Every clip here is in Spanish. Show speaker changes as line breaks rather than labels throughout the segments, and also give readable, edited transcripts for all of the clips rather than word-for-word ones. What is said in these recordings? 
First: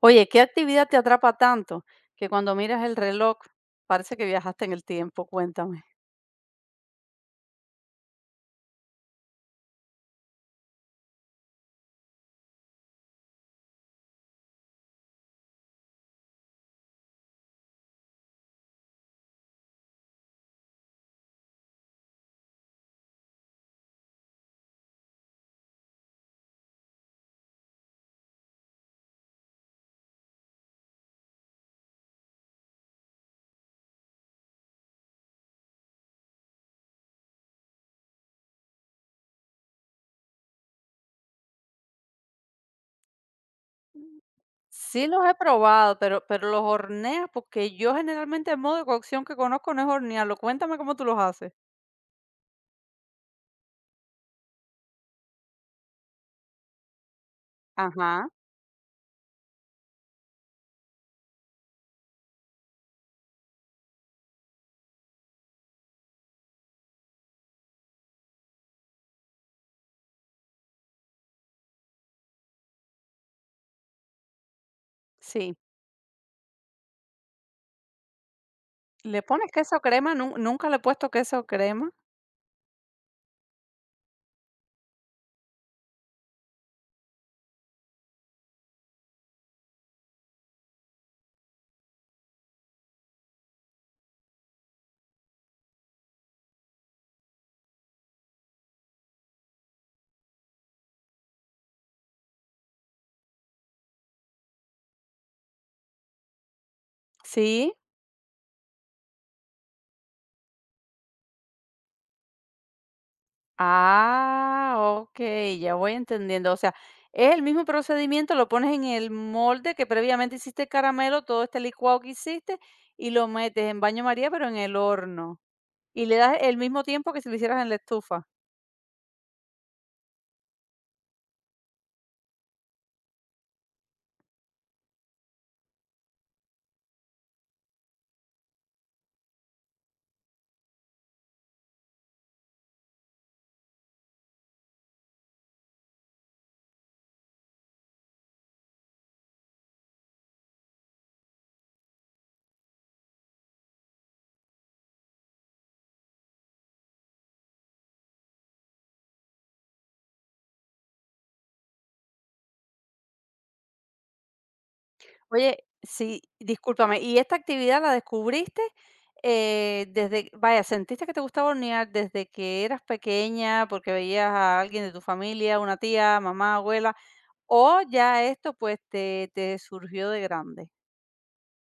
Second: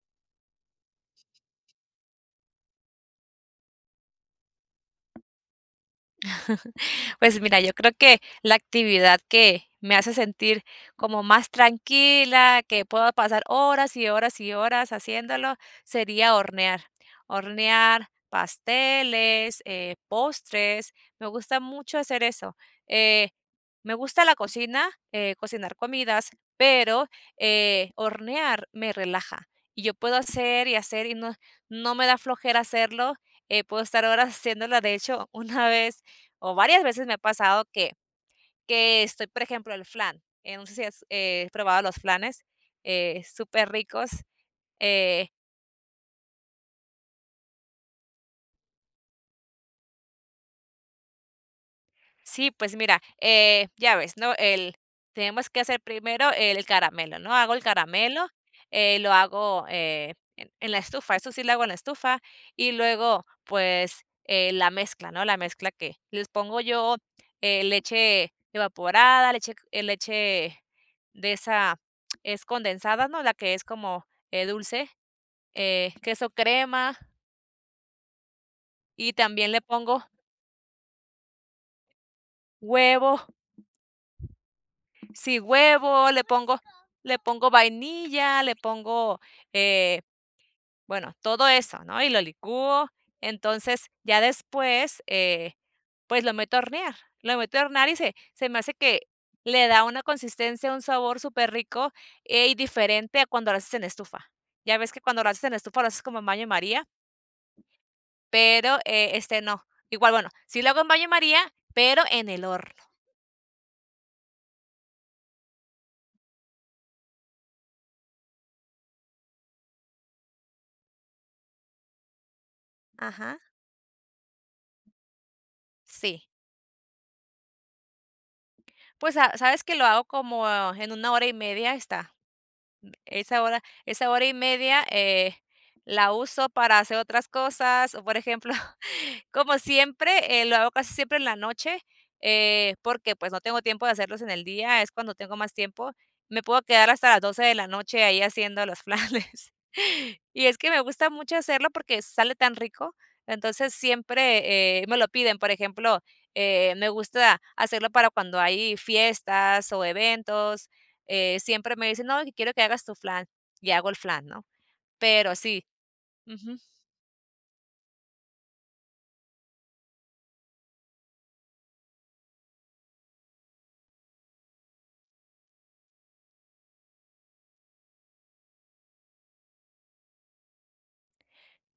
Oye, ¿qué actividad te atrapa tanto que cuando miras el reloj parece que viajaste en el tiempo? Cuéntame.
Pues mira, yo creo que la actividad que me hace sentir como más tranquila, que puedo pasar horas y horas y horas haciéndolo, sería hornear. Hornear pasteles, postres, me gusta mucho hacer eso. Eh, Me gusta la cocina, cocinar comidas, pero hornear me relaja. Y yo puedo hacer y hacer y no, no me da flojera hacerlo. Puedo estar horas haciéndolo. De hecho, una vez o varias veces me ha pasado que estoy, por ejemplo, el flan, no sé si has, probado los flanes, superricos,
Sí los
eh,
he probado, pero los horneas porque yo generalmente el modo de cocción que conozco no es hornearlo. Cuéntame cómo tú los haces.
sí, pues mira, ya ves, ¿no? Tenemos que hacer primero el caramelo, ¿no? Hago el caramelo,
Ajá,
lo hago en la estufa, eso sí lo hago en la estufa, y luego, pues, la mezcla, ¿no? La mezcla que les pongo yo leche evaporada, leche, leche de esa, es condensada, ¿no? La que es como dulce,
sí.
queso crema, y
¿Le pones
también le
queso
pongo
crema? Nunca le he puesto queso crema.
huevo, sí, huevo, le pongo vainilla, le pongo, eh, bueno, todo eso, ¿no? Y lo licúo. Entonces, ya después, pues lo meto a hornear. Lo meto a hornear y se me hace que le da una consistencia, un sabor superrico, y diferente a cuando lo haces en estufa. Ya ves que cuando lo haces en estufa lo haces como en baño María,
Sí.
pero, este no. Igual, bueno, sí lo hago en baño María, pero en el horno.
Ah, okey, ya voy entendiendo. O sea, es el mismo procedimiento, lo pones en el molde que previamente hiciste el caramelo, todo este licuado que hiciste, y lo
Ajá,
metes en baño María, pero en el horno. Y le
sí.
das el mismo tiempo que si lo hicieras en la estufa.
Pues, sa sabes que lo hago como en 1 hora y media está. Esa 1 hora y media, la uso para hacer otras cosas, o, por ejemplo. Como siempre, lo hago casi siempre en la noche, porque, pues, no tengo tiempo de hacerlos en el día, es cuando tengo más tiempo. Me puedo quedar hasta las 12 de la noche ahí haciendo los flanes. Y es que me gusta mucho hacerlo porque sale tan rico, entonces siempre, me lo piden. Por ejemplo, me gusta hacerlo para cuando hay fiestas o eventos, siempre me dicen: "No, que quiero que hagas tu flan", y hago el flan, ¿no? Pero
Oye,
sí.
sí, discúlpame, ¿y esta actividad la descubriste, desde vaya, sentiste que te gustaba hornear desde que eras pequeña, porque veías a alguien de tu familia, una tía, mamá, abuela, o ya esto, pues, te surgió de grande?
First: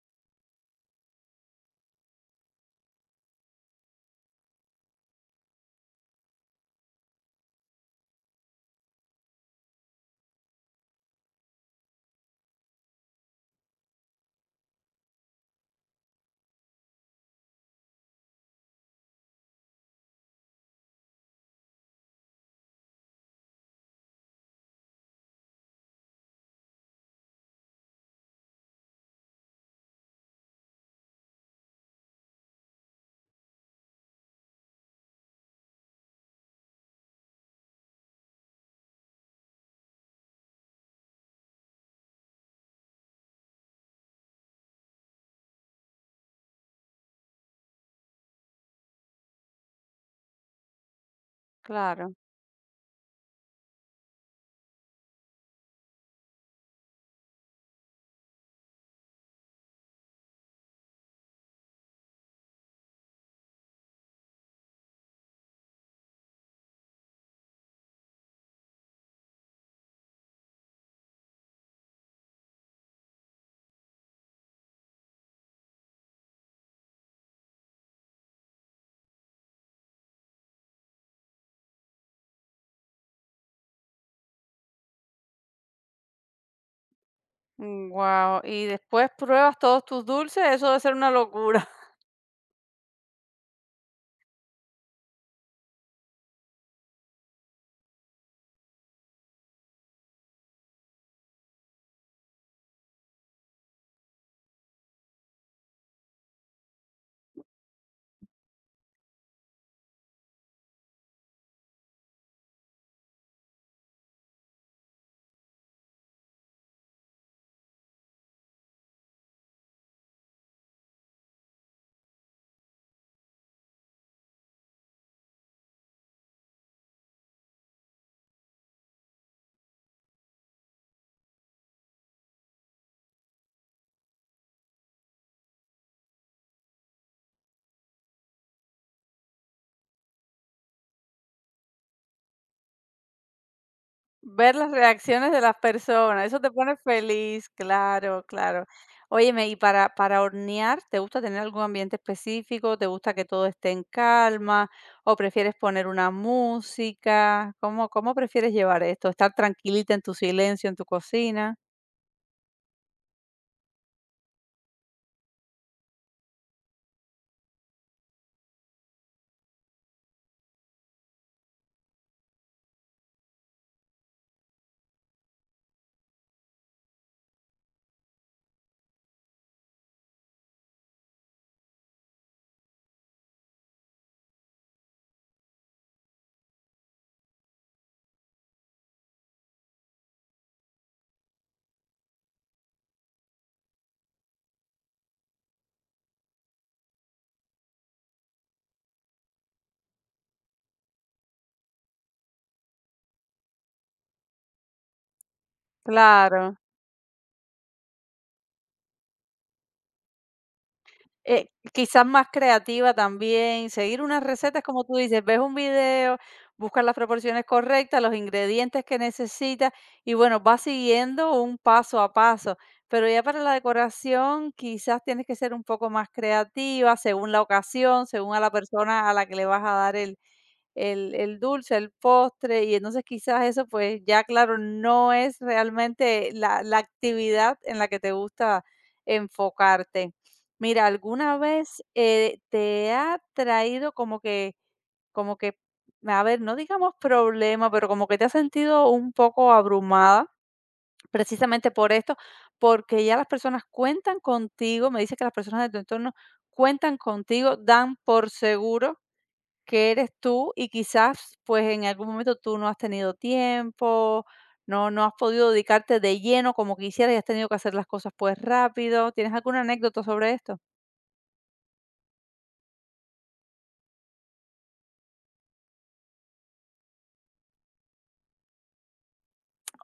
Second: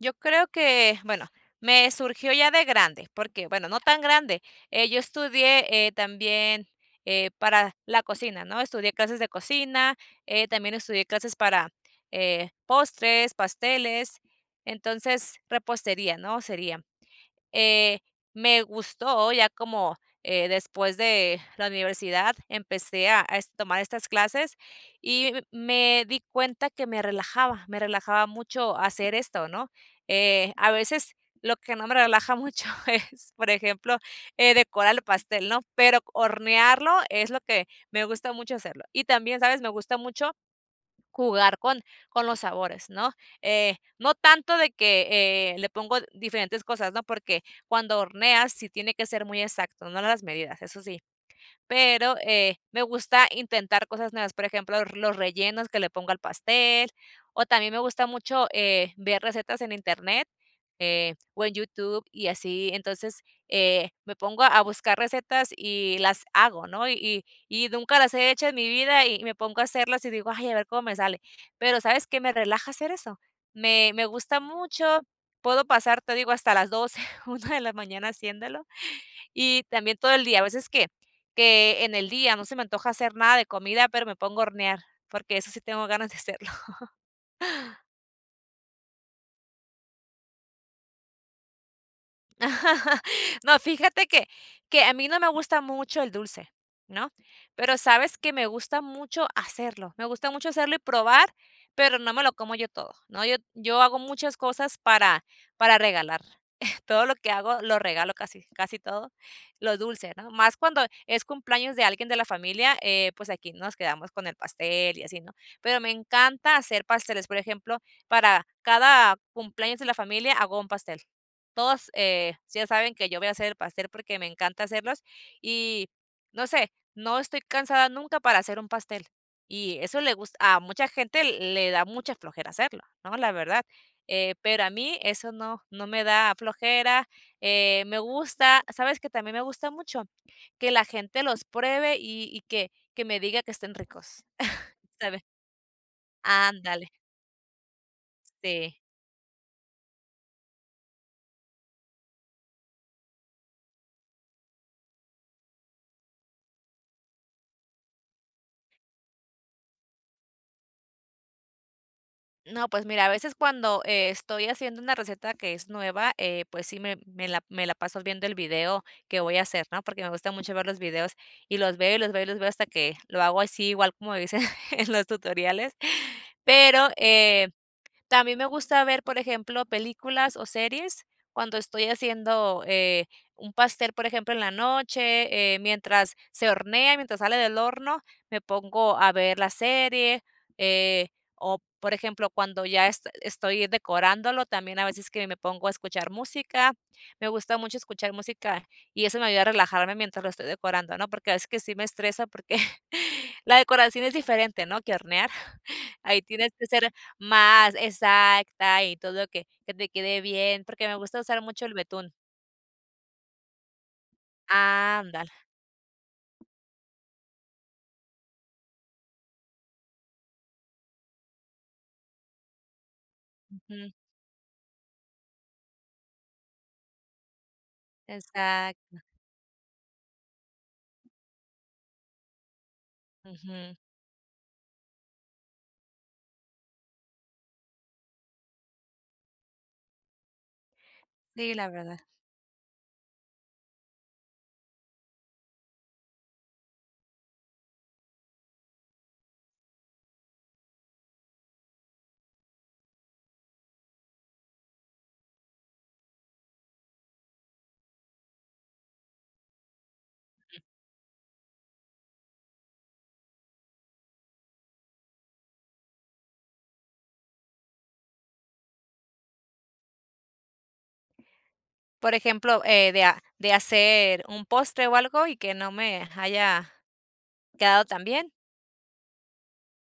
Yo creo que, bueno, me surgió ya de grande, porque, bueno, no tan grande. Yo estudié también para la cocina, ¿no? Estudié clases de cocina, también estudié clases para postres, pasteles, entonces repostería, ¿no? Sería. Eh, Me gustó ya como, después de la universidad empecé a tomar estas clases y me di cuenta que me relajaba mucho hacer esto, ¿no? A veces lo que no me relaja mucho es, por ejemplo, decorar el pastel, ¿no? Pero hornearlo es lo que me gusta mucho hacerlo. Y también, ¿sabes? Me gusta mucho jugar con los sabores, ¿no? No tanto de que, le pongo diferentes cosas, ¿no? Porque cuando horneas sí tiene que ser muy exacto, ¿no? Las medidas, eso sí,
Claro.
pero, me gusta intentar cosas nuevas, por ejemplo, los rellenos que le pongo al pastel, o también me gusta mucho, ver recetas en Internet, o en YouTube y así. Entonces, me pongo a buscar recetas y las hago, ¿no? Y nunca las he hecho en mi vida y me pongo a hacerlas y digo: "Ay, a ver cómo me sale". Pero, ¿sabes qué? Me relaja hacer eso. Me gusta mucho, puedo pasar, te digo, hasta las 12, 1 de la mañana haciéndolo y también todo el día. A veces que en el día no se me antoja hacer nada de comida, pero me pongo a hornear, porque eso sí tengo ganas de hacerlo.
Wow. Y después pruebas todos tus dulces, eso debe ser una locura.
No, fíjate que a mí no me gusta mucho el dulce, ¿no? Pero sabes que me gusta mucho hacerlo, me gusta mucho hacerlo y probar, pero no me lo como yo todo, ¿no? Yo hago muchas cosas para regalar. Todo lo que hago lo regalo casi casi todo, lo dulce, ¿no? Más cuando es cumpleaños de alguien de la familia, pues aquí nos quedamos con el pastel y así, ¿no? Pero me encanta hacer pasteles, por ejemplo, para cada cumpleaños de la familia hago un pastel. Todos, sí ya saben que yo voy a hacer el pastel porque me encanta hacerlos y no sé, no estoy cansada nunca para hacer un pastel. Y eso le gusta a mucha gente, le da mucha flojera hacerlo, ¿no? La verdad. Pero a mí eso no, no me da flojera, me gusta, ¿sabes que también me gusta mucho? Que la gente los pruebe y que me diga que estén ricos.
Ver las
¿Sabes?
reacciones de las personas, eso te pone
Ándale,
feliz, claro, claro.
sí.
Óyeme, y para hornear, ¿te gusta tener algún ambiente específico? ¿Te gusta que todo esté en calma? ¿O prefieres poner una música? ¿Cómo, cómo prefieres llevar esto? ¿Estar tranquilita en tu silencio, en tu cocina?
No, pues mira, a veces cuando, estoy haciendo una receta que es nueva, pues sí me me la paso viendo el video que voy a hacer, ¿no? Porque me gusta mucho ver los videos, y los veo, y los veo, y los veo hasta que lo hago así, igual como dicen en los tutoriales. Pero, también me gusta ver, por ejemplo, películas o series cuando estoy haciendo, un pastel, por ejemplo, en la noche, mientras se hornea, mientras sale del horno, me pongo a ver la serie, eh, o, por ejemplo, cuando ya estoy decorándolo, también a veces que me pongo a escuchar música. Me gusta mucho escuchar música y eso me ayuda a relajarme mientras lo estoy decorando, ¿no? Porque a veces que sí me estresa porque la decoración es diferente, ¿no?, que hornear. Ahí tienes
Claro.
que ser más, exacta, y todo que te quede bien, porque me gusta usar mucho el
Quizás
betún.
más creativa también, seguir unas recetas, como tú dices,
Ándale,
ves un video, buscas las proporciones correctas, los ingredientes que necesitas y bueno, vas siguiendo un paso a paso. Pero ya para la
ujú,
decoración quizás tienes que ser un poco más creativa según la ocasión, según a la
exacto,
persona a la que le vas a dar el, el dulce, el postre, y entonces quizás eso,
ujú.
pues ya claro, no es realmente la actividad en la que te gusta enfocarte. Mira, ¿alguna
Sí, la
vez,
verdad.
te ha traído como que, a ver, no digamos problema, pero como que te has sentido un poco abrumada precisamente por esto? Porque ya las personas cuentan contigo, me dice que las personas de tu entorno cuentan contigo, dan por seguro que eres tú y quizás pues en algún momento tú no has tenido tiempo, no, no has podido dedicarte de lleno como quisieras y has tenido que hacer las cosas pues rápido. ¿Tienes alguna anécdota sobre esto?
Por ejemplo, de ha de hacer un postre o algo y que no me haya quedado tan bien.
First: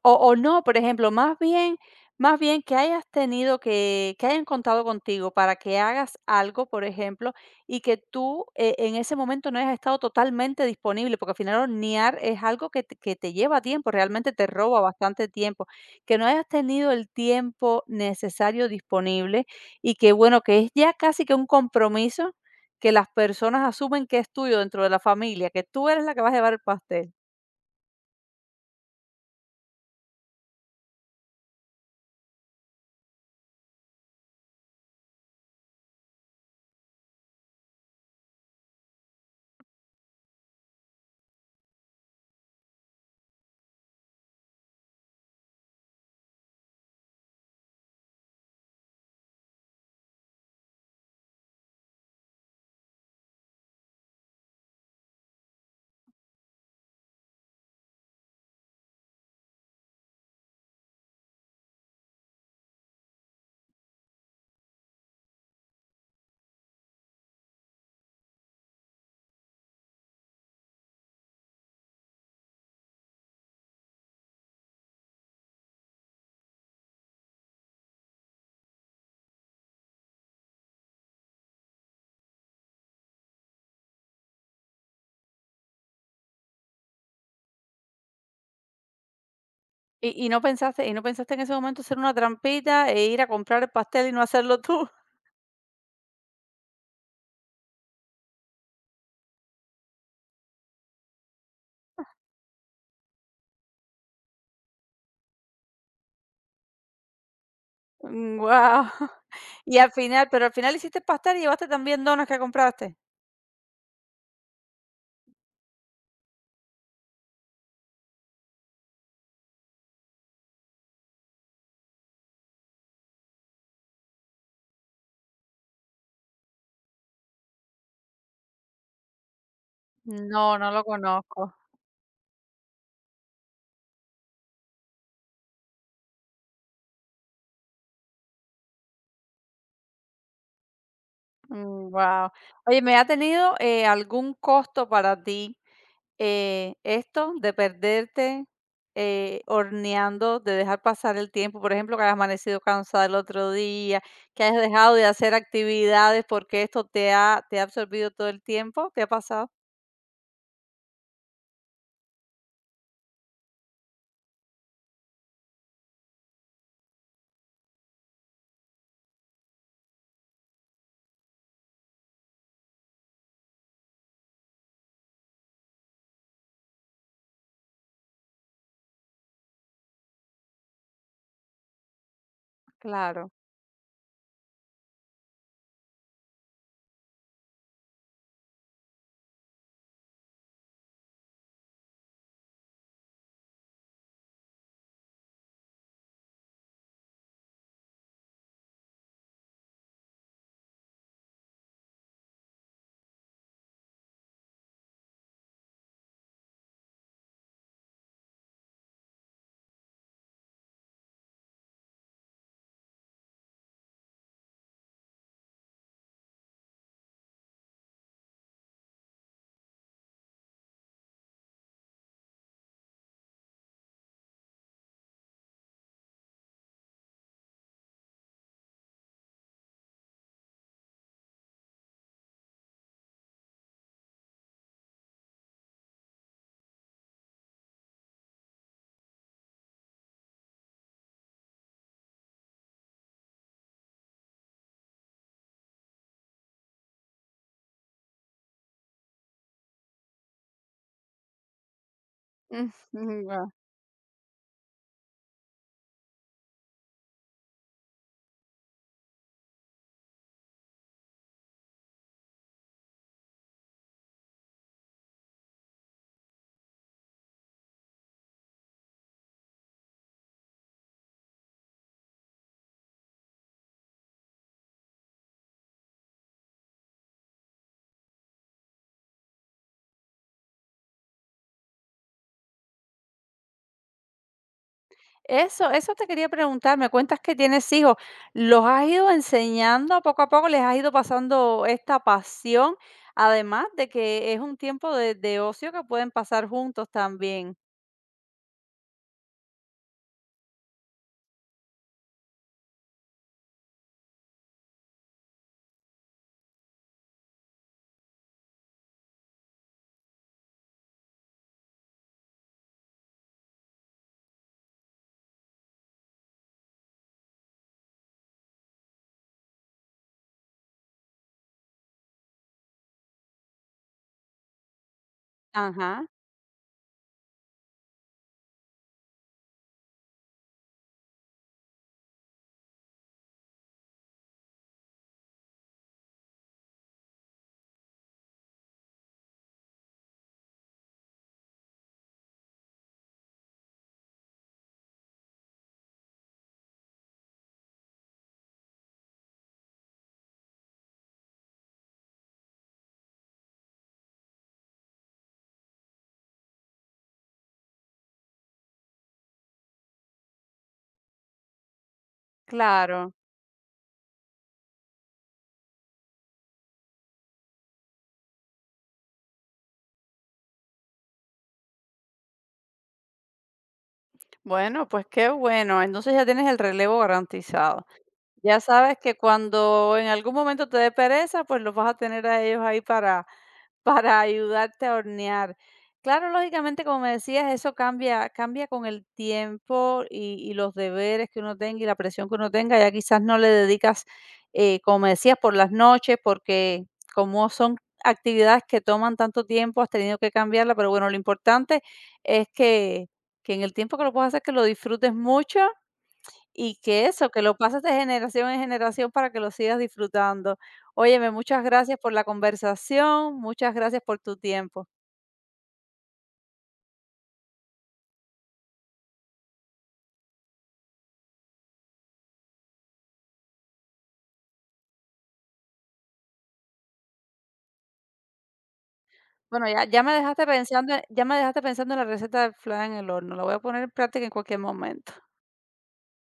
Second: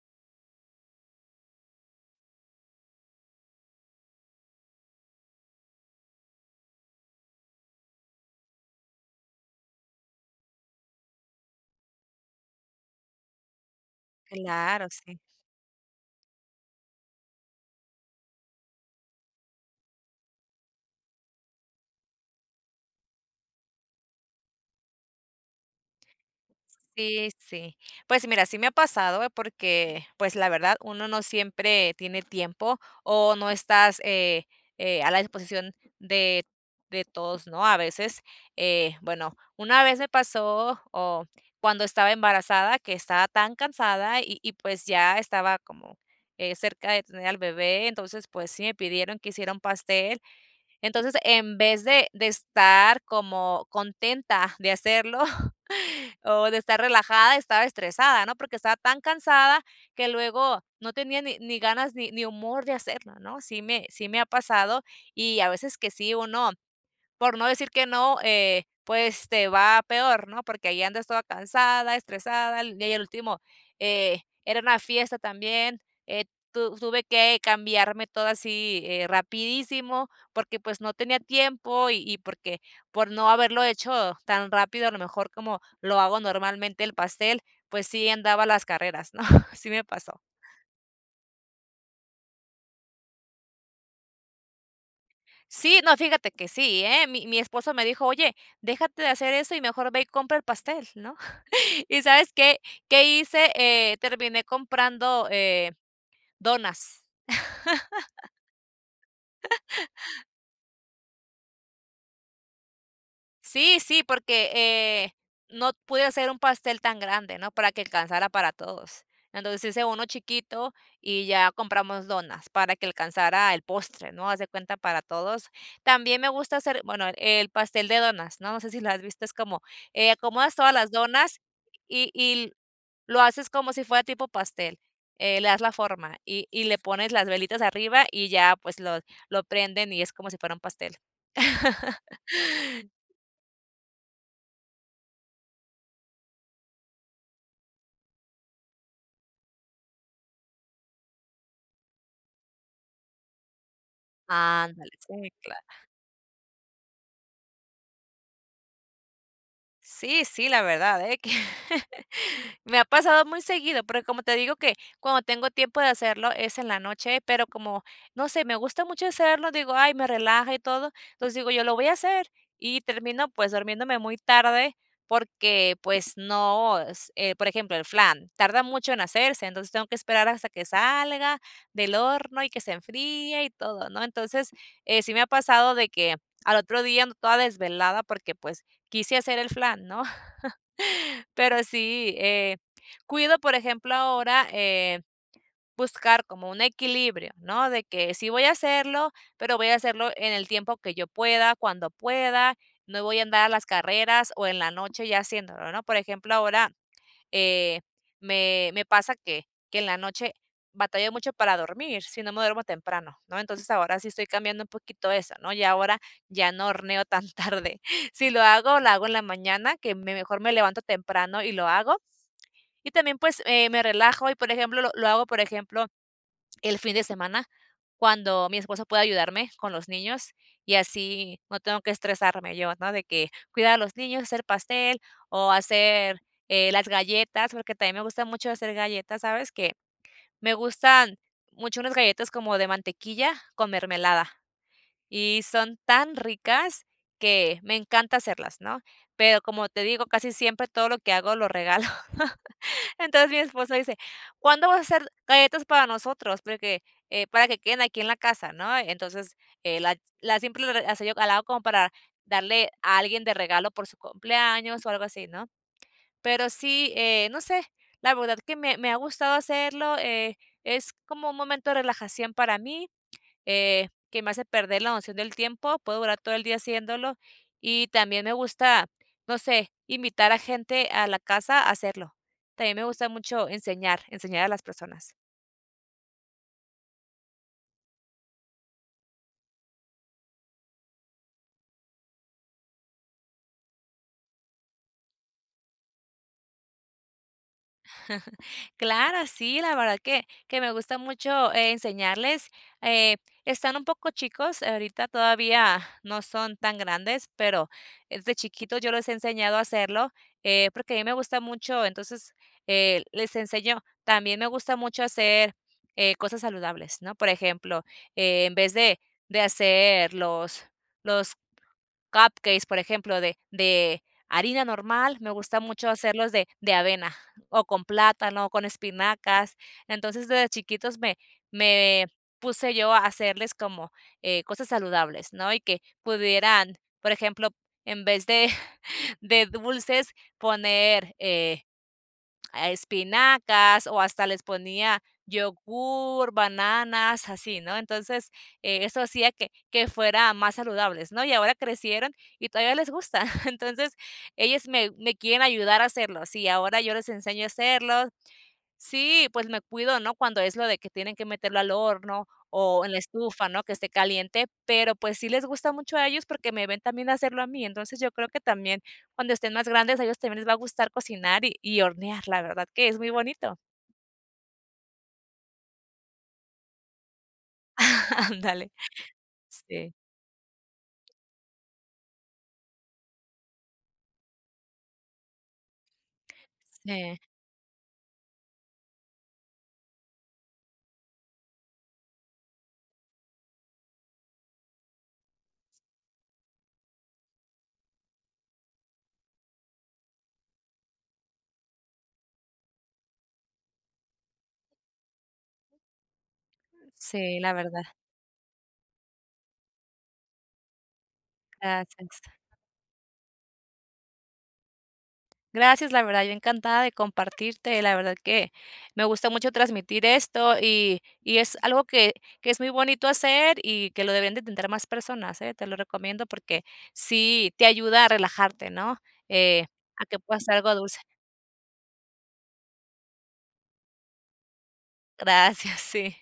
O no, por ejemplo, más bien que hayas tenido que hayan contado contigo para que hagas algo, por ejemplo, y que tú, en ese momento no hayas estado totalmente disponible, porque al final hornear es algo que te lleva tiempo, realmente te roba
Claro, sí.
bastante tiempo, que no hayas tenido el tiempo necesario disponible y que, bueno, que es ya casi que un compromiso que las personas asumen que es tuyo dentro de la familia, que tú eres la que vas a llevar el pastel.
Sí, sí. Pues mira, sí me ha pasado, porque, pues, la verdad, uno no siempre tiene tiempo o no estás, a la disposición de de todos, ¿no? A veces, bueno, una vez me pasó, o cuando estaba embarazada, que estaba tan cansada y, pues, ya estaba como, cerca de tener al bebé, entonces, pues, sí me pidieron que hiciera un pastel, entonces, en vez de estar como contenta de hacerlo, o de estar relajada, estaba estresada, ¿no? Porque estaba tan cansada que luego no tenía ni ganas ni humor de hacerlo, ¿no? Sí me ha pasado, y a veces que sí uno por no decir que no, pues te va peor, ¿no? Porque ahí andas toda cansada, estresada, y el último, era una fiesta también, eh, tuve que cambiarme todo así rapidísimo porque pues no tenía tiempo y porque por no haberlo hecho tan rápido, a lo mejor como lo hago normalmente el pastel, pues sí andaba a las carreras, ¿no? Sí me pasó.
Y no pensaste en ese momento hacer una trampita e ir a comprar el pastel y no hacerlo tú?
Sí, no, fíjate que sí, ¿eh? Mi esposo me dijo, oye, déjate de hacer eso y mejor ve y compra el pastel, ¿no? ¿Y sabes qué? ¿Qué hice? Terminé comprando, donas.
Wow. Y al final pero al final hiciste el pastel y llevaste también donas que compraste.
Sí, sí, porque, no pude hacer un pastel tan grande, ¿no? Para que alcanzara para todos. Entonces hice uno chiquito y ya compramos donas para que alcanzara el postre, ¿no? Haz de cuenta para todos. También me gusta hacer, bueno, el pastel de donas, ¿no? No sé si lo has visto, es como, acomodas
No, no
todas
lo
las donas
conozco.
y lo haces como si fuera tipo pastel, le das la forma y le pones las velitas arriba y ya, pues, lo prenden y es como si fuera un pastel.
Wow. Oye, ¿me ¿ha tenido, algún costo para ti, esto de perderte, horneando, de dejar pasar el tiempo? Por ejemplo, que hayas amanecido cansada el otro día, que hayas
Ándale,
dejado de
sí.
hacer actividades porque esto te ha absorbido todo el tiempo, ¿te ha pasado?
Sí, sí, la verdad, ¿eh? Que me ha pasado muy seguido, porque como te digo que cuando tengo tiempo de hacerlo es en la noche, pero como, no sé, me gusta mucho hacerlo, digo, ay, me relaja y todo, entonces digo, yo lo voy a hacer y termino pues durmiéndome muy tarde porque pues no, por ejemplo, el flan tarda mucho en hacerse, entonces tengo que esperar hasta que salga del horno y que se
Claro.
enfríe y todo, ¿no? Entonces, sí me ha pasado de que al otro día ando toda desvelada porque pues quise hacer el flan, ¿no? Pero sí, cuido, por ejemplo, ahora buscar como un equilibrio, ¿no? De que sí voy a hacerlo, pero voy a hacerlo en el tiempo que yo pueda, cuando pueda, no voy a andar a las carreras o en la noche ya haciéndolo, ¿no? Por ejemplo, ahora eh, me pasa que en la noche batallo mucho para dormir, si no me duermo temprano, ¿no? Entonces, ahora sí estoy cambiando un poquito eso, ¿no?, y ahora ya no horneo tan tarde. Si lo hago, lo hago en la mañana, que me mejor me levanto temprano y lo hago. Y también, pues, me relajo y, por ejemplo, lo hago, por ejemplo el fin de semana, cuando mi esposo pueda ayudarme con los niños y así no tengo que estresarme yo, ¿no? De que cuidar a los niños, hacer pastel o hacer, las galletas, porque también me gusta mucho hacer galletas, ¿sabes? Que me gustan mucho unas galletas como de mantequilla con mermelada y son tan ricas que me encanta hacerlas, ¿no? Pero como te digo, casi siempre todo lo que hago lo regalo.
Ujú,
Entonces mi
guau.
esposo dice: "¿Cuándo vas a hacer galletas para nosotros? Porque, para que queden aquí en la casa", ¿no? Entonces, la siempre la hacía yo al lado como para darle a alguien de regalo por su cumpleaños o algo así, ¿no? Pero sí, no sé, la verdad que me ha gustado hacerlo, es como un momento de relajación para mí, que me hace perder la noción del tiempo, puedo durar todo el día haciéndolo y también me gusta, no sé, invitar a gente a la casa a hacerlo. También me gusta mucho enseñar, enseñar a las personas.
Eso eso te quería preguntar, me cuentas que tienes hijos, ¿los has ido enseñando poco a poco? ¿Les has ido pasando esta pasión? Además de que es un tiempo de ocio que pueden pasar juntos también.
Claro, sí, la verdad que me gusta mucho, enseñarles, eh, están un poco chicos, ahorita todavía no son tan grandes, pero desde chiquitos yo les he enseñado a hacerlo, porque a mí me gusta mucho, entonces, les enseño. También me gusta mucho hacer, cosas saludables, ¿no? Por ejemplo, en vez de hacer los cupcakes, por ejemplo, de harina normal, me gusta mucho
Ajá,
hacerlos de avena, o con plátano, con espinacas. Entonces, desde chiquitos me puse yo a hacerles como, cosas saludables, ¿no? Y que pudieran, por ejemplo, en vez de de dulces, poner, ah, espinacas o hasta les ponía yogur, bananas, así, ¿no? Entonces, eso hacía que fuera más saludables, ¿no? Y ahora crecieron y todavía les gusta. Entonces, ellos me quieren ayudar a hacerlo. Sí, ahora yo les enseño a hacerlo, sí, pues me cuido, ¿no? Cuando es lo de que tienen que meterlo al horno o en la
claro.
estufa, ¿no? Que esté caliente, pero pues sí les gusta mucho a ellos porque me ven también hacerlo a mí. Entonces yo creo que también cuando estén más grandes a ellos también les va a gustar cocinar y hornear, la verdad que es muy bonito.
Bueno, pues qué bueno, entonces ya tienes el relevo garantizado. Ya
Ándale.
sabes que
Sí,
cuando en algún momento te dé pereza, pues los vas a tener a ellos ahí para ayudarte a hornear. Claro, lógicamente, como me
sí,
decías, eso cambia, cambia con el tiempo y los deberes que uno tenga y la presión que uno tenga. Ya quizás no le dedicas, como me decías, por las noches, porque como son actividades que toman tanto tiempo, has tenido que cambiarla, pero bueno, lo importante es que en el tiempo que lo puedas hacer, que lo disfrutes mucho y que eso,
sí,
que
la
lo pases
verdad.
de generación en generación para que lo sigas disfrutando. Óyeme, muchas gracias por
Gracias.
la conversación, muchas gracias por tu tiempo.
Gracias, la verdad, yo encantada de compartirte, la verdad que me gusta mucho transmitir esto y es algo que es muy bonito hacer y que lo deben de intentar más personas, ¿eh? Te lo recomiendo porque sí te ayuda a relajarte, ¿no? Eh,
Bueno, ya ya
a
me
que puedas
dejaste
hacer algo
pensando
dulce.
ya me dejaste pensando en la receta del flan en el horno, la voy a poner en práctica en cualquier momento.
Gracias, sí.